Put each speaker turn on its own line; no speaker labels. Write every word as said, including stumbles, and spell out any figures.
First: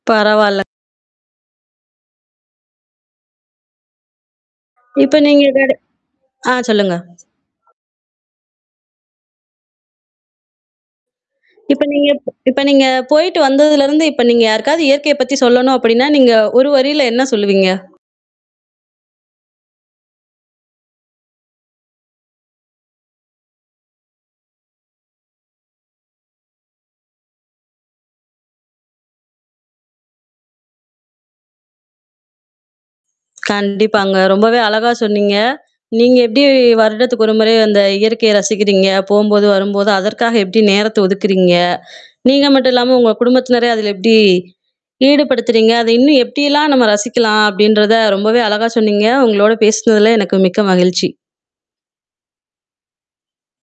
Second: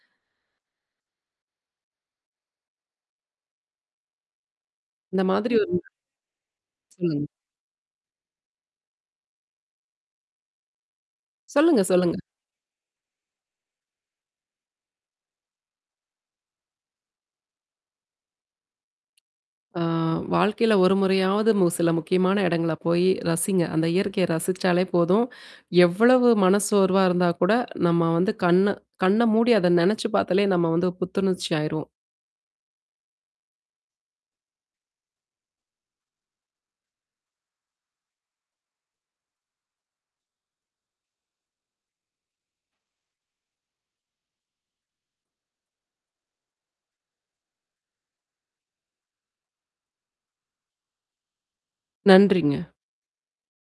பரவால்ல. இப்ப
இந்த மாதிரி
நீங்க
ஒரு
ஆ [unintelligible] சொல்லுங்க.
சொல்லுங்க.
இப்ப
சொல்லுங்க
நீங்க
சொல்லுங்க.
இப்ப நீங்க போயிட்டு வந்ததுல இருந்து, இப்ப நீங்க யாருக்காவது இயற்கையப் பத்தி சொல்லணும் அப்படீன்னா, நீங்க ஒரு வரியில என்ன சொல்லுவீங்க?
ஆ வாழ்க்கையில ஒரு முறையாவது மு சில முக்கியமான இடங்கள போயி ரசிங்க. அந்த இயற்கைய ரசிச்சாலே போதும். எவ்வளவு மனச்சோர்வா இருந்தா கூட, நம்ம வந்து கண்ண கண்ண மூடி அத நெனைச்சு பாத்தாலே, நம்ம வந்து புத்துணர்ச்சி ஆயிருவோம்.
கண்டிப்பாங்க ரொம்பவே அழகா சொன்னீங்க. நீங்க எப்டி, வருடத்துக்கு ஒரு ஒரு முறை அந்த இயற்கைய ரசிக்கிறீங்க? போம்போது, வரும்போது, அதற்காக எப்படி நேரத்த ஒதுக்குறீங்க? நீங்க மட்டுமில்லாம உங்க குடும்பத்தினரை அதுல எப்டி ஈடுபடுத்துறீங்க? அத இன்னும் எப்டி எல்லாம் நம்ம ரசிக்கலாம்? அப்படிங்கிறதை ரொம்பவே அழகா சொன்னீங்க. உங்களோட பேசுனதுல எனக்கு மிக்க மகிழ்ச்சி.
நன்றிங்க.